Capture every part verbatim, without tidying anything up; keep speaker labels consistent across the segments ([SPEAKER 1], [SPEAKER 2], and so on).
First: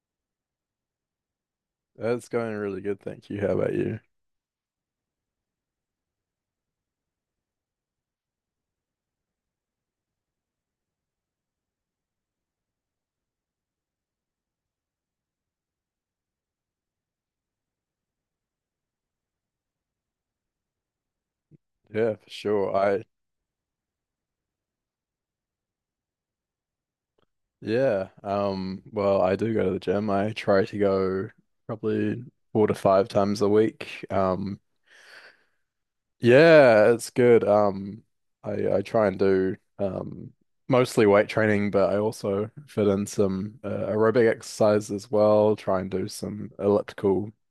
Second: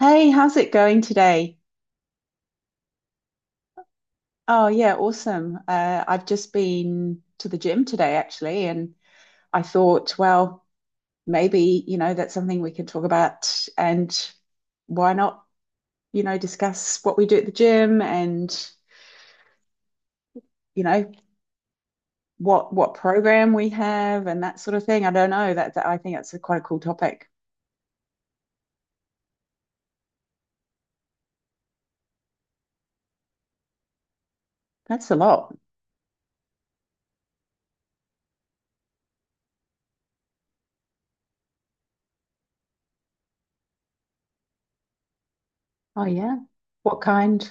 [SPEAKER 1] Hey, how's it going today?
[SPEAKER 2] That's going really good, thank you. How about you?
[SPEAKER 1] Oh, yeah, awesome. Uh, I've just been to the gym today, actually, and I thought, well, maybe, you know, that's something we can talk about, and why not, you know, discuss what we do at the gym and, you know,
[SPEAKER 2] Yeah, for
[SPEAKER 1] what
[SPEAKER 2] sure.
[SPEAKER 1] what
[SPEAKER 2] I
[SPEAKER 1] program we have and that sort of thing. I don't know. That, that I think that's a quite a cool topic.
[SPEAKER 2] yeah, um, well, I do go to the gym. I try to go probably four to five times a week. Um,
[SPEAKER 1] That's a lot.
[SPEAKER 2] yeah, it's good. Um, I I try and do um mostly weight training, but I also fit in some uh, aerobic exercise as well. Try and
[SPEAKER 1] Oh,
[SPEAKER 2] do
[SPEAKER 1] yeah.
[SPEAKER 2] some
[SPEAKER 1] What
[SPEAKER 2] elliptical
[SPEAKER 1] kind?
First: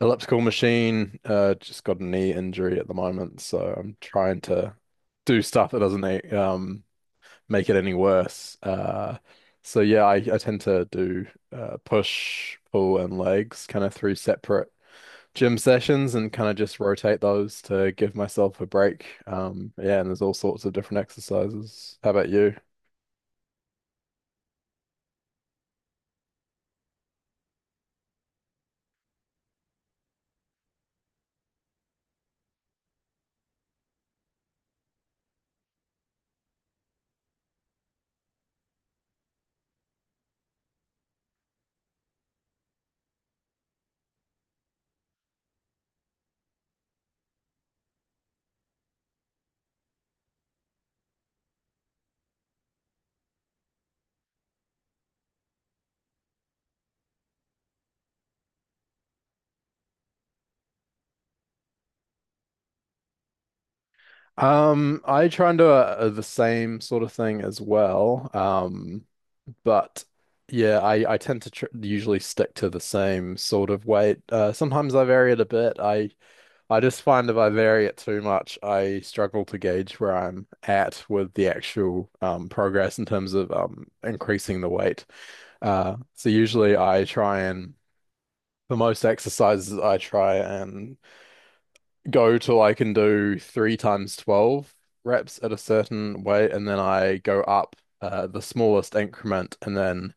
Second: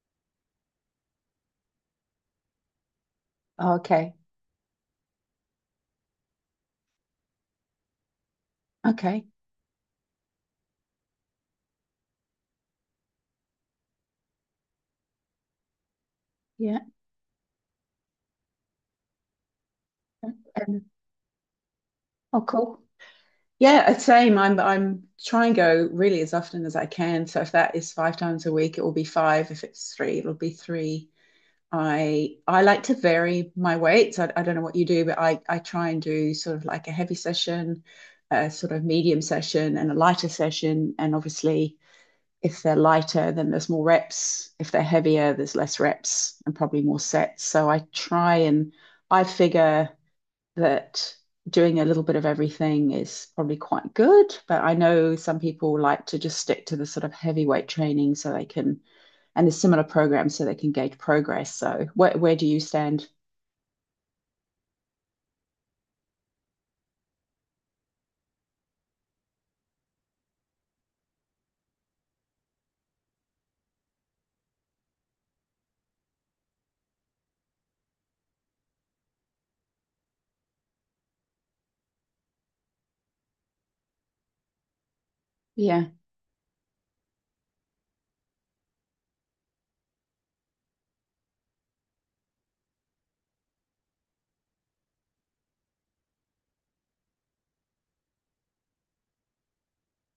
[SPEAKER 2] elliptical machine. Uh, just got a knee injury at the moment, so
[SPEAKER 1] Oh,
[SPEAKER 2] I'm
[SPEAKER 1] okay.
[SPEAKER 2] trying to do stuff that doesn't um make it any worse. Uh,
[SPEAKER 1] Okay.
[SPEAKER 2] so yeah, I, I tend to do uh, push, pull, and legs kind of through separate gym sessions and kind of
[SPEAKER 1] Yeah.
[SPEAKER 2] just rotate those to give myself a break. Um, yeah, and there's all sorts of
[SPEAKER 1] And
[SPEAKER 2] different exercises. How about
[SPEAKER 1] oh,
[SPEAKER 2] you?
[SPEAKER 1] cool. Yeah, same. I'm I'm try and go really as often as I can. So if that is five times a week, it will be five. If it's three, it'll be three. I I like to vary my weights. I, I don't know what you do, but I, I try and do sort of like a heavy session, a sort of medium session, and a lighter session. And obviously, if they're lighter, then there's more reps. If they're heavier, there's less reps and probably more sets. So I try and I figure that doing a little bit of everything is probably quite good. But I know some people like to just stick to the sort of heavyweight training so they can, and there's similar programs so they can gauge progress. So where where do you stand?
[SPEAKER 2] Um, I try and do a, a- the same sort of thing as well. Um, but yeah, I, I tend to tr usually stick to the same sort of weight. Uh, sometimes I vary it a bit. I I just find if I vary it too much, I struggle to gauge where I'm at with the actual um, progress in terms of um, increasing the weight.
[SPEAKER 1] Yeah,
[SPEAKER 2] Uh, so usually I try and for most exercises I try and go till I can do three times twelve reps at a certain weight, and then I go up uh, the smallest increment and then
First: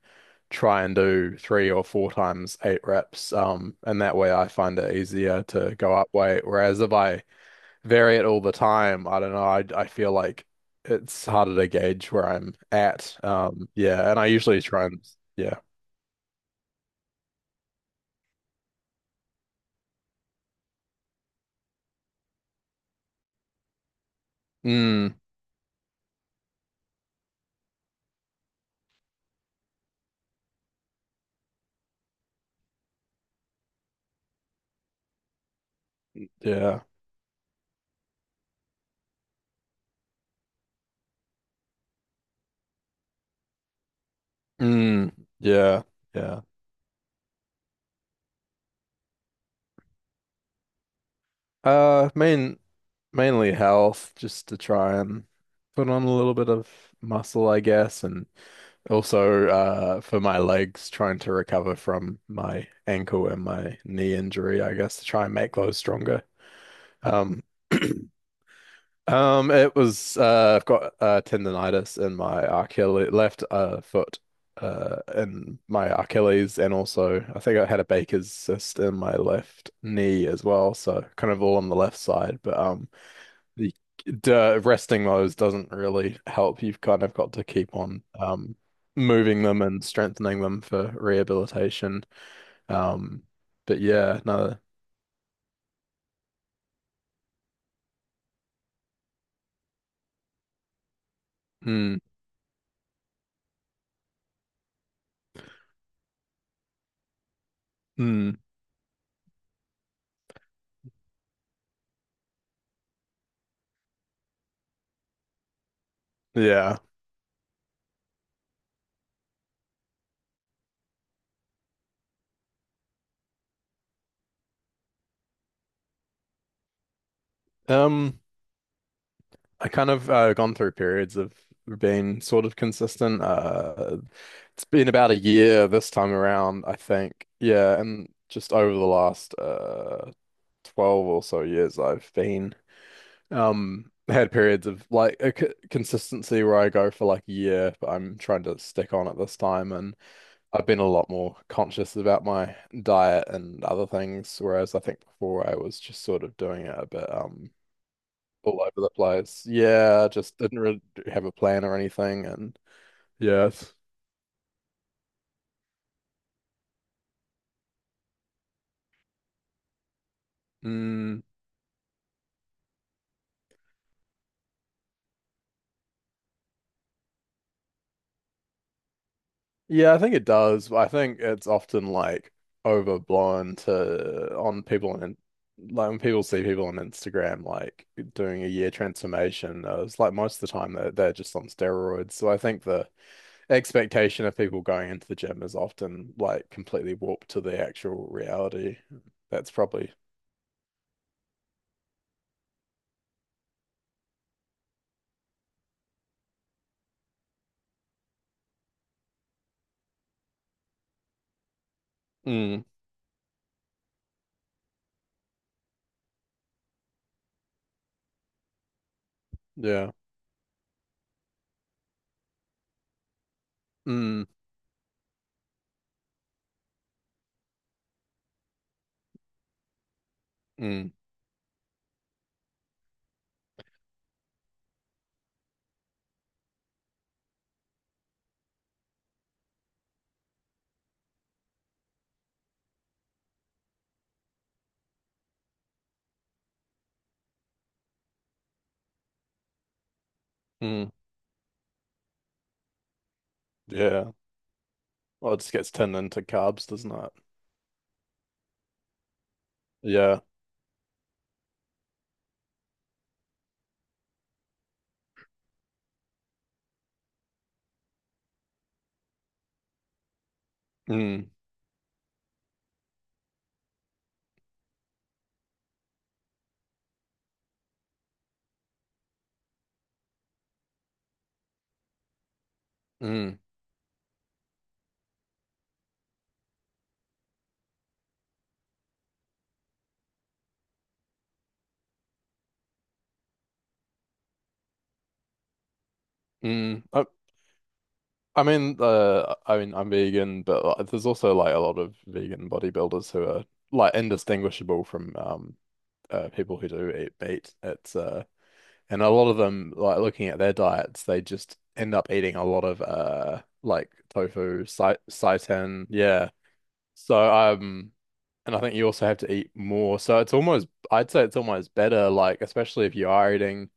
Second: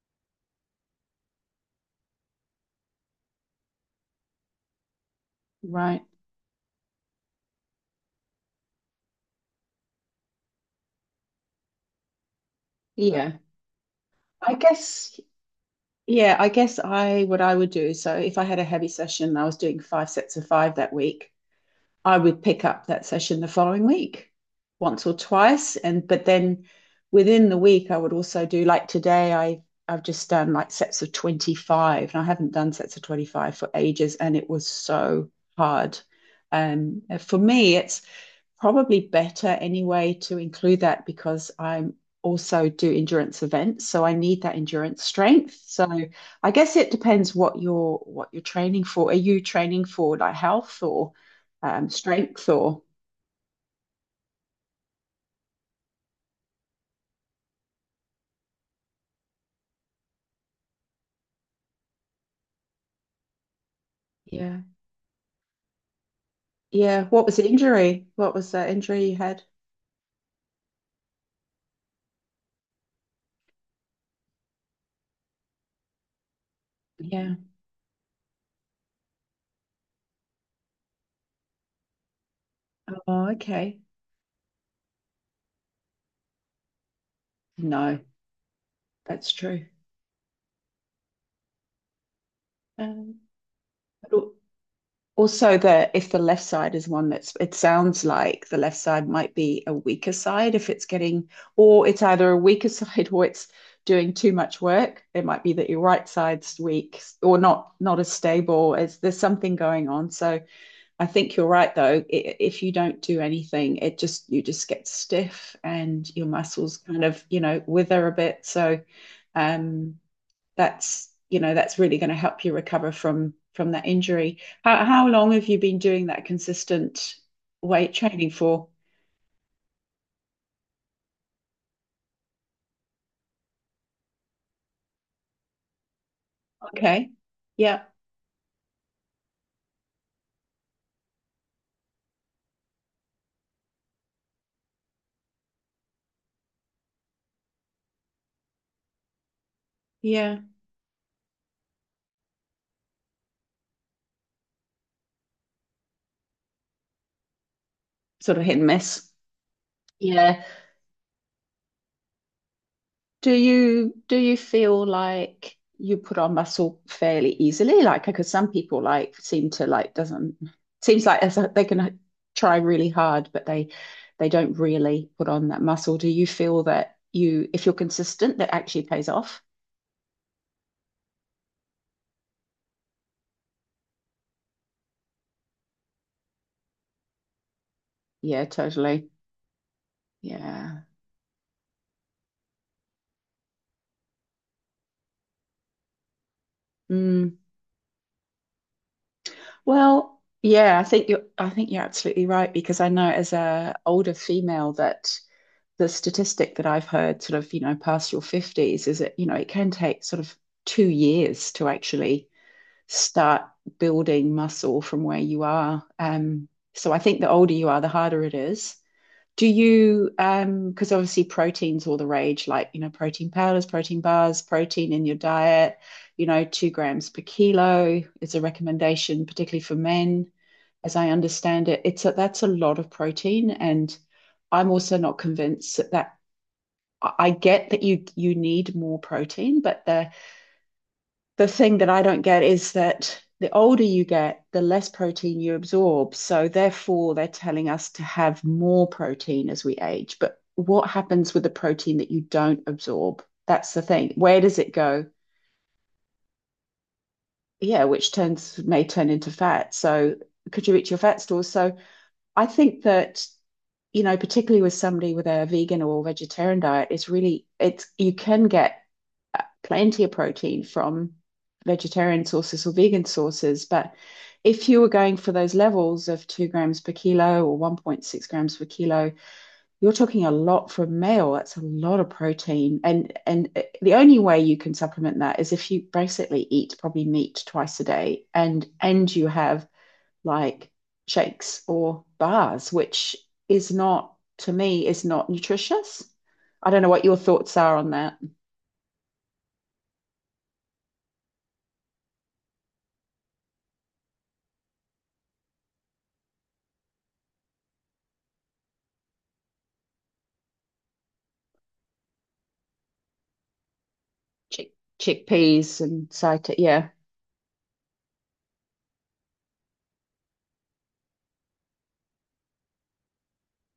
[SPEAKER 2] try and do three or four times eight reps. Um, and that way I find it easier to go
[SPEAKER 1] right.
[SPEAKER 2] up weight. Whereas if I vary it all the time. I don't know. I I feel like it's harder to gauge where I'm at.
[SPEAKER 1] Yeah.
[SPEAKER 2] Um, yeah, and I
[SPEAKER 1] I
[SPEAKER 2] usually try and
[SPEAKER 1] guess
[SPEAKER 2] yeah.
[SPEAKER 1] yeah, I guess I what I would do, so if I had a heavy session, I was doing five sets of five that week. I would pick up that session the following week, once or
[SPEAKER 2] Mm,
[SPEAKER 1] twice, and but then within the week I would also do like today I I've just done like sets of twenty-five and I haven't done sets of twenty-five for ages and it was so hard.
[SPEAKER 2] yeah.
[SPEAKER 1] Um, for me, it's probably better anyway to include that because I'm also do endurance events, so I need that endurance
[SPEAKER 2] Mm,
[SPEAKER 1] strength.
[SPEAKER 2] yeah.
[SPEAKER 1] So
[SPEAKER 2] Yeah.
[SPEAKER 1] I guess it depends what you're what you're training for. Are you training for like health or um,
[SPEAKER 2] Uh,
[SPEAKER 1] strength
[SPEAKER 2] main
[SPEAKER 1] or
[SPEAKER 2] Mainly health, just to try and put on a little bit of muscle, I guess, and also uh for my legs, trying to recover from my ankle and my knee injury,
[SPEAKER 1] yeah?
[SPEAKER 2] I guess, to try and make those stronger.
[SPEAKER 1] yeah? What was
[SPEAKER 2] Um.
[SPEAKER 1] the injury? What was the injury you had?
[SPEAKER 2] Um, it was uh, I've got uh, tendonitis in my Achilles left uh, foot, uh, in my Achilles, and also
[SPEAKER 1] Yeah.
[SPEAKER 2] I think I had a Baker's cyst in my left knee as well. So kind of all on the left side, but um,
[SPEAKER 1] Mhm. Oh,
[SPEAKER 2] the
[SPEAKER 1] okay.
[SPEAKER 2] the resting those doesn't really help. You've kind of got to keep
[SPEAKER 1] No,
[SPEAKER 2] on um
[SPEAKER 1] that's
[SPEAKER 2] moving them
[SPEAKER 1] true.
[SPEAKER 2] and strengthening them for rehabilitation.
[SPEAKER 1] Um,
[SPEAKER 2] Um, but yeah, no,
[SPEAKER 1] Also, the if the left side is one that's it sounds like the left side might be a weaker side if it's getting or
[SPEAKER 2] mm,
[SPEAKER 1] it's either a weaker side or it's doing too much work. It might be that your right side's weak or not not as
[SPEAKER 2] mm,
[SPEAKER 1] stable as there's something going on. So I think you're right though. If you don't do anything, it just you just get stiff and your muscles
[SPEAKER 2] yeah.
[SPEAKER 1] kind of, you know, wither a bit. So um that's you know that's really going to help you recover from from that injury. How how long have you been doing that consistent weight
[SPEAKER 2] Um.
[SPEAKER 1] training for?
[SPEAKER 2] I kind of uh, gone through periods of being sort of consistent. Uh, it's been about a year this time around, I
[SPEAKER 1] Okay.
[SPEAKER 2] think. Yeah,
[SPEAKER 1] Yeah.
[SPEAKER 2] and just over the last uh twelve or so years, I've been um had periods of like a c consistency where I go for like a year, but I'm trying to stick on it this time, and
[SPEAKER 1] Yeah.
[SPEAKER 2] I've been a lot more conscious about my diet and other things, whereas I think before I was just sort of doing it a bit um
[SPEAKER 1] Sort of hit
[SPEAKER 2] all
[SPEAKER 1] and
[SPEAKER 2] over the
[SPEAKER 1] miss.
[SPEAKER 2] place. Yeah, just
[SPEAKER 1] Yeah.
[SPEAKER 2] didn't really have a plan or anything. And
[SPEAKER 1] Do
[SPEAKER 2] yes,
[SPEAKER 1] you do you feel like you put on muscle fairly easily? Like because some people like seem to like doesn't seems
[SPEAKER 2] mm,
[SPEAKER 1] like they can try really hard, but they they don't really put on that muscle. Do you feel that you if you're consistent that actually pays off?
[SPEAKER 2] yeah, I think it does. I think it's often like overblown to on people and like when people see people on Instagram like doing
[SPEAKER 1] Yeah,
[SPEAKER 2] a year
[SPEAKER 1] totally.
[SPEAKER 2] transformation, uh, it's like most of the time
[SPEAKER 1] Yeah.
[SPEAKER 2] they're, they're just on steroids. So I think the expectation of people going into the gym is often like completely warped
[SPEAKER 1] Mm.
[SPEAKER 2] to the actual reality. That's probably,
[SPEAKER 1] Well, yeah, I think you're I think you're absolutely right because I know as a older female that the statistic that I've heard sort of, you know, past your fifties is that, you know, it can take sort of two years to actually
[SPEAKER 2] mm,
[SPEAKER 1] start building muscle from where you are. Um, so I think the older you are, the harder it is. Do
[SPEAKER 2] yeah,
[SPEAKER 1] you, um, because obviously protein's all the rage, like, you know, protein powders, protein
[SPEAKER 2] mm,
[SPEAKER 1] bars, protein in your diet, you know, two grams per kilo is a recommendation, particularly for men,
[SPEAKER 2] mm,
[SPEAKER 1] as I understand it. It's a, that's a lot of protein, and I'm also not convinced that, that I get that you you need more protein, but the the thing that I don't get is that the older you get, the less protein you absorb. So therefore, they're telling us to have more protein as we age. But what
[SPEAKER 2] mm,
[SPEAKER 1] happens with the protein that you don't absorb? That's the thing.
[SPEAKER 2] yeah.
[SPEAKER 1] Where does it go?
[SPEAKER 2] Well, it just gets turned into carbs, doesn't it?
[SPEAKER 1] Yeah, which turns may turn into fat. So
[SPEAKER 2] Yeah.
[SPEAKER 1] could you reach your fat stores? So I think that you know, particularly with somebody with a vegan or vegetarian diet, it's really it's you can get plenty of protein from
[SPEAKER 2] Mm,
[SPEAKER 1] vegetarian sources or vegan sources. But if you were going for those levels of two grams per kilo or one point six grams per kilo, you're talking a lot for a male. That's a lot of protein. And
[SPEAKER 2] mm,
[SPEAKER 1] and the only way you can supplement that is if you basically eat probably meat twice a day and and you have like shakes or bars, which is not, to me, is not nutritious. I don't
[SPEAKER 2] mm.
[SPEAKER 1] know what
[SPEAKER 2] I,
[SPEAKER 1] your thoughts are on that.
[SPEAKER 2] I mean, uh, I mean, I'm vegan, but like, there's also like a lot of vegan bodybuilders who are like indistinguishable from um uh, people who do eat meat. It's uh, and a lot of them like looking at their diets, they just end up eating a lot of uh like tofu,
[SPEAKER 1] Chick
[SPEAKER 2] sai
[SPEAKER 1] chickpeas
[SPEAKER 2] seitan,
[SPEAKER 1] and
[SPEAKER 2] yeah.
[SPEAKER 1] sita, yeah,
[SPEAKER 2] So um. And I think you also have to eat more. So it's almost, I'd say it's almost better, like, especially if you are eating,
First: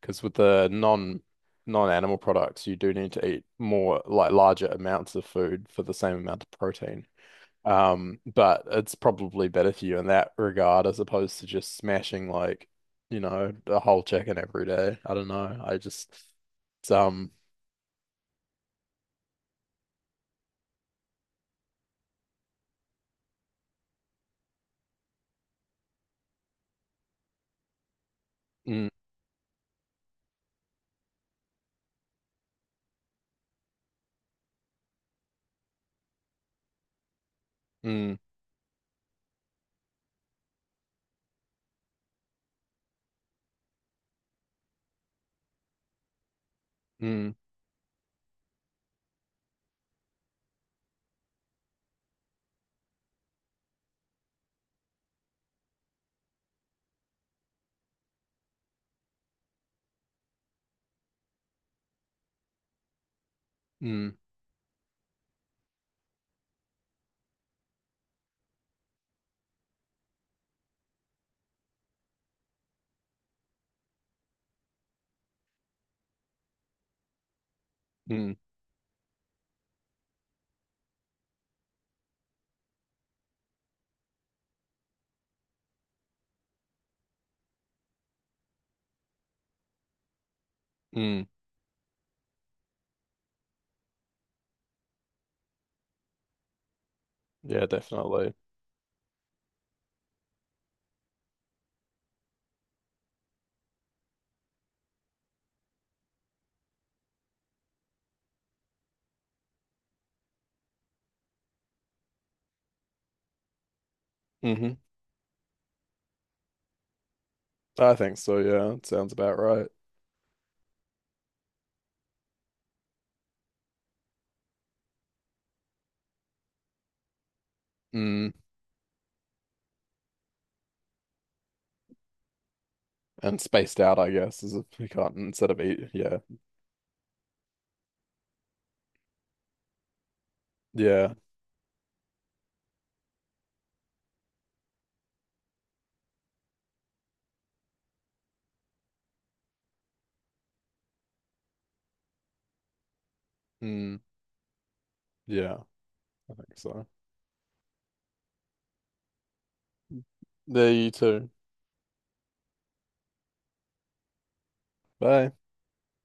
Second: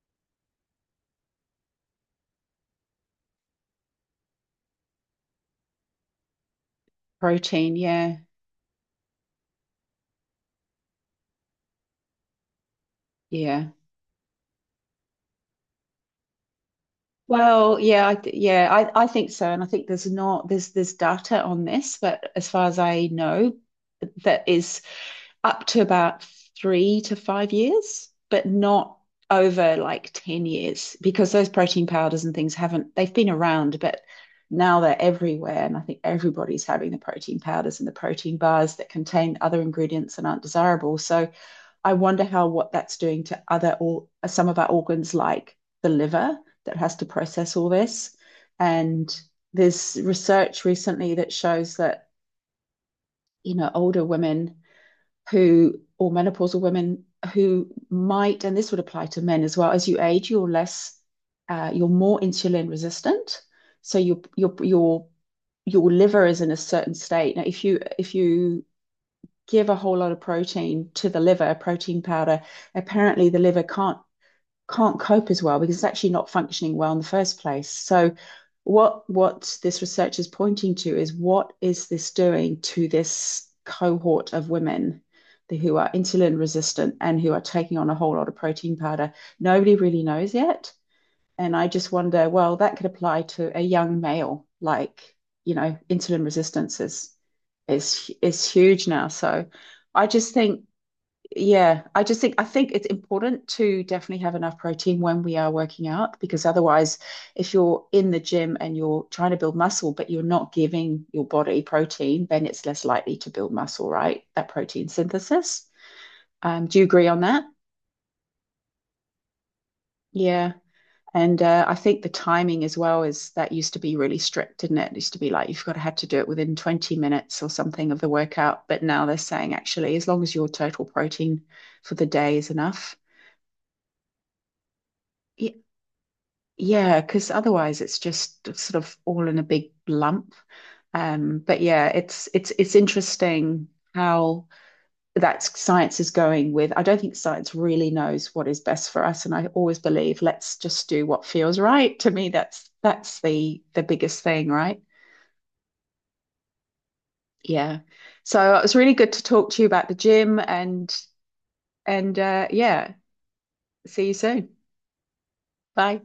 [SPEAKER 2] because with the non non-animal products, you do need to eat more, like larger amounts of food for the same amount of protein.
[SPEAKER 1] protein, yeah,
[SPEAKER 2] Um, but it's probably better for you in that regard as opposed to just smashing like, you know,
[SPEAKER 1] yeah.
[SPEAKER 2] a whole chicken every day. I don't know. I just, it's, um,
[SPEAKER 1] Well, yeah, I th- yeah, I, I think so, and I think there's not there's there's data on this, but as far as I know, that is up to about three to five years, but
[SPEAKER 2] Mm,
[SPEAKER 1] not over like ten years because those protein powders and things haven't, they've been around, but now they're everywhere. And I think everybody's having the protein powders and the
[SPEAKER 2] mm,
[SPEAKER 1] protein bars that contain other ingredients and aren't desirable. So I wonder how what that's doing to other or some of our organs like the liver that has to
[SPEAKER 2] mm,
[SPEAKER 1] process all this. And there's research recently that shows that, you know, older women who, or menopausal women who might, and this would apply to men as well, as you age, you're less, uh, you're more insulin resistant. So
[SPEAKER 2] mm,
[SPEAKER 1] your your your your liver is in a certain state. Now, if you if you give a whole lot of protein to the liver, protein powder, apparently the liver can't can't cope as well because it's actually not functioning well in the first place. So
[SPEAKER 2] mm,
[SPEAKER 1] what what this research is pointing to is what is this doing to this cohort of women who are insulin resistant and who are taking on a whole lot of protein powder. Nobody really knows yet.
[SPEAKER 2] mm.
[SPEAKER 1] And I just wonder, well, that could apply to a young male, like, you know, insulin resistance is
[SPEAKER 2] Yeah,
[SPEAKER 1] is
[SPEAKER 2] definitely.
[SPEAKER 1] is huge now. So I just think yeah, I just think I think it's important to definitely have enough protein when we are working out because otherwise, if you're in the gym and you're trying to build muscle, but you're not giving your body protein, then it's less likely to build muscle, right? That
[SPEAKER 2] Hmm.
[SPEAKER 1] protein synthesis. Um, do you agree on that?
[SPEAKER 2] I think so. Yeah, it sounds about right.
[SPEAKER 1] Yeah. And uh, I think the timing as well is that used to be really strict, didn't it? It used to be like you've got to have to do it within twenty minutes or something of the
[SPEAKER 2] Mm,
[SPEAKER 1] workout. But now they're saying actually, as long as your total protein for the day is enough.
[SPEAKER 2] and spaced out, I guess, is if you can't instead
[SPEAKER 1] Yeah.
[SPEAKER 2] of eat. Yeah.
[SPEAKER 1] Yeah, because otherwise it's just sort of all in a big lump.
[SPEAKER 2] Yeah.
[SPEAKER 1] Um, but yeah, it's it's it's interesting how that science is going with. I don't think science really knows what is best for us, and I always believe let's just do what feels right. To me, that's that's the the
[SPEAKER 2] Mm,
[SPEAKER 1] biggest thing, right?
[SPEAKER 2] yeah. I think so.
[SPEAKER 1] Yeah. So it was really good to talk to you about the gym
[SPEAKER 2] There you
[SPEAKER 1] and
[SPEAKER 2] too.
[SPEAKER 1] and uh, yeah, see you soon.
[SPEAKER 2] Bye.
[SPEAKER 1] Bye.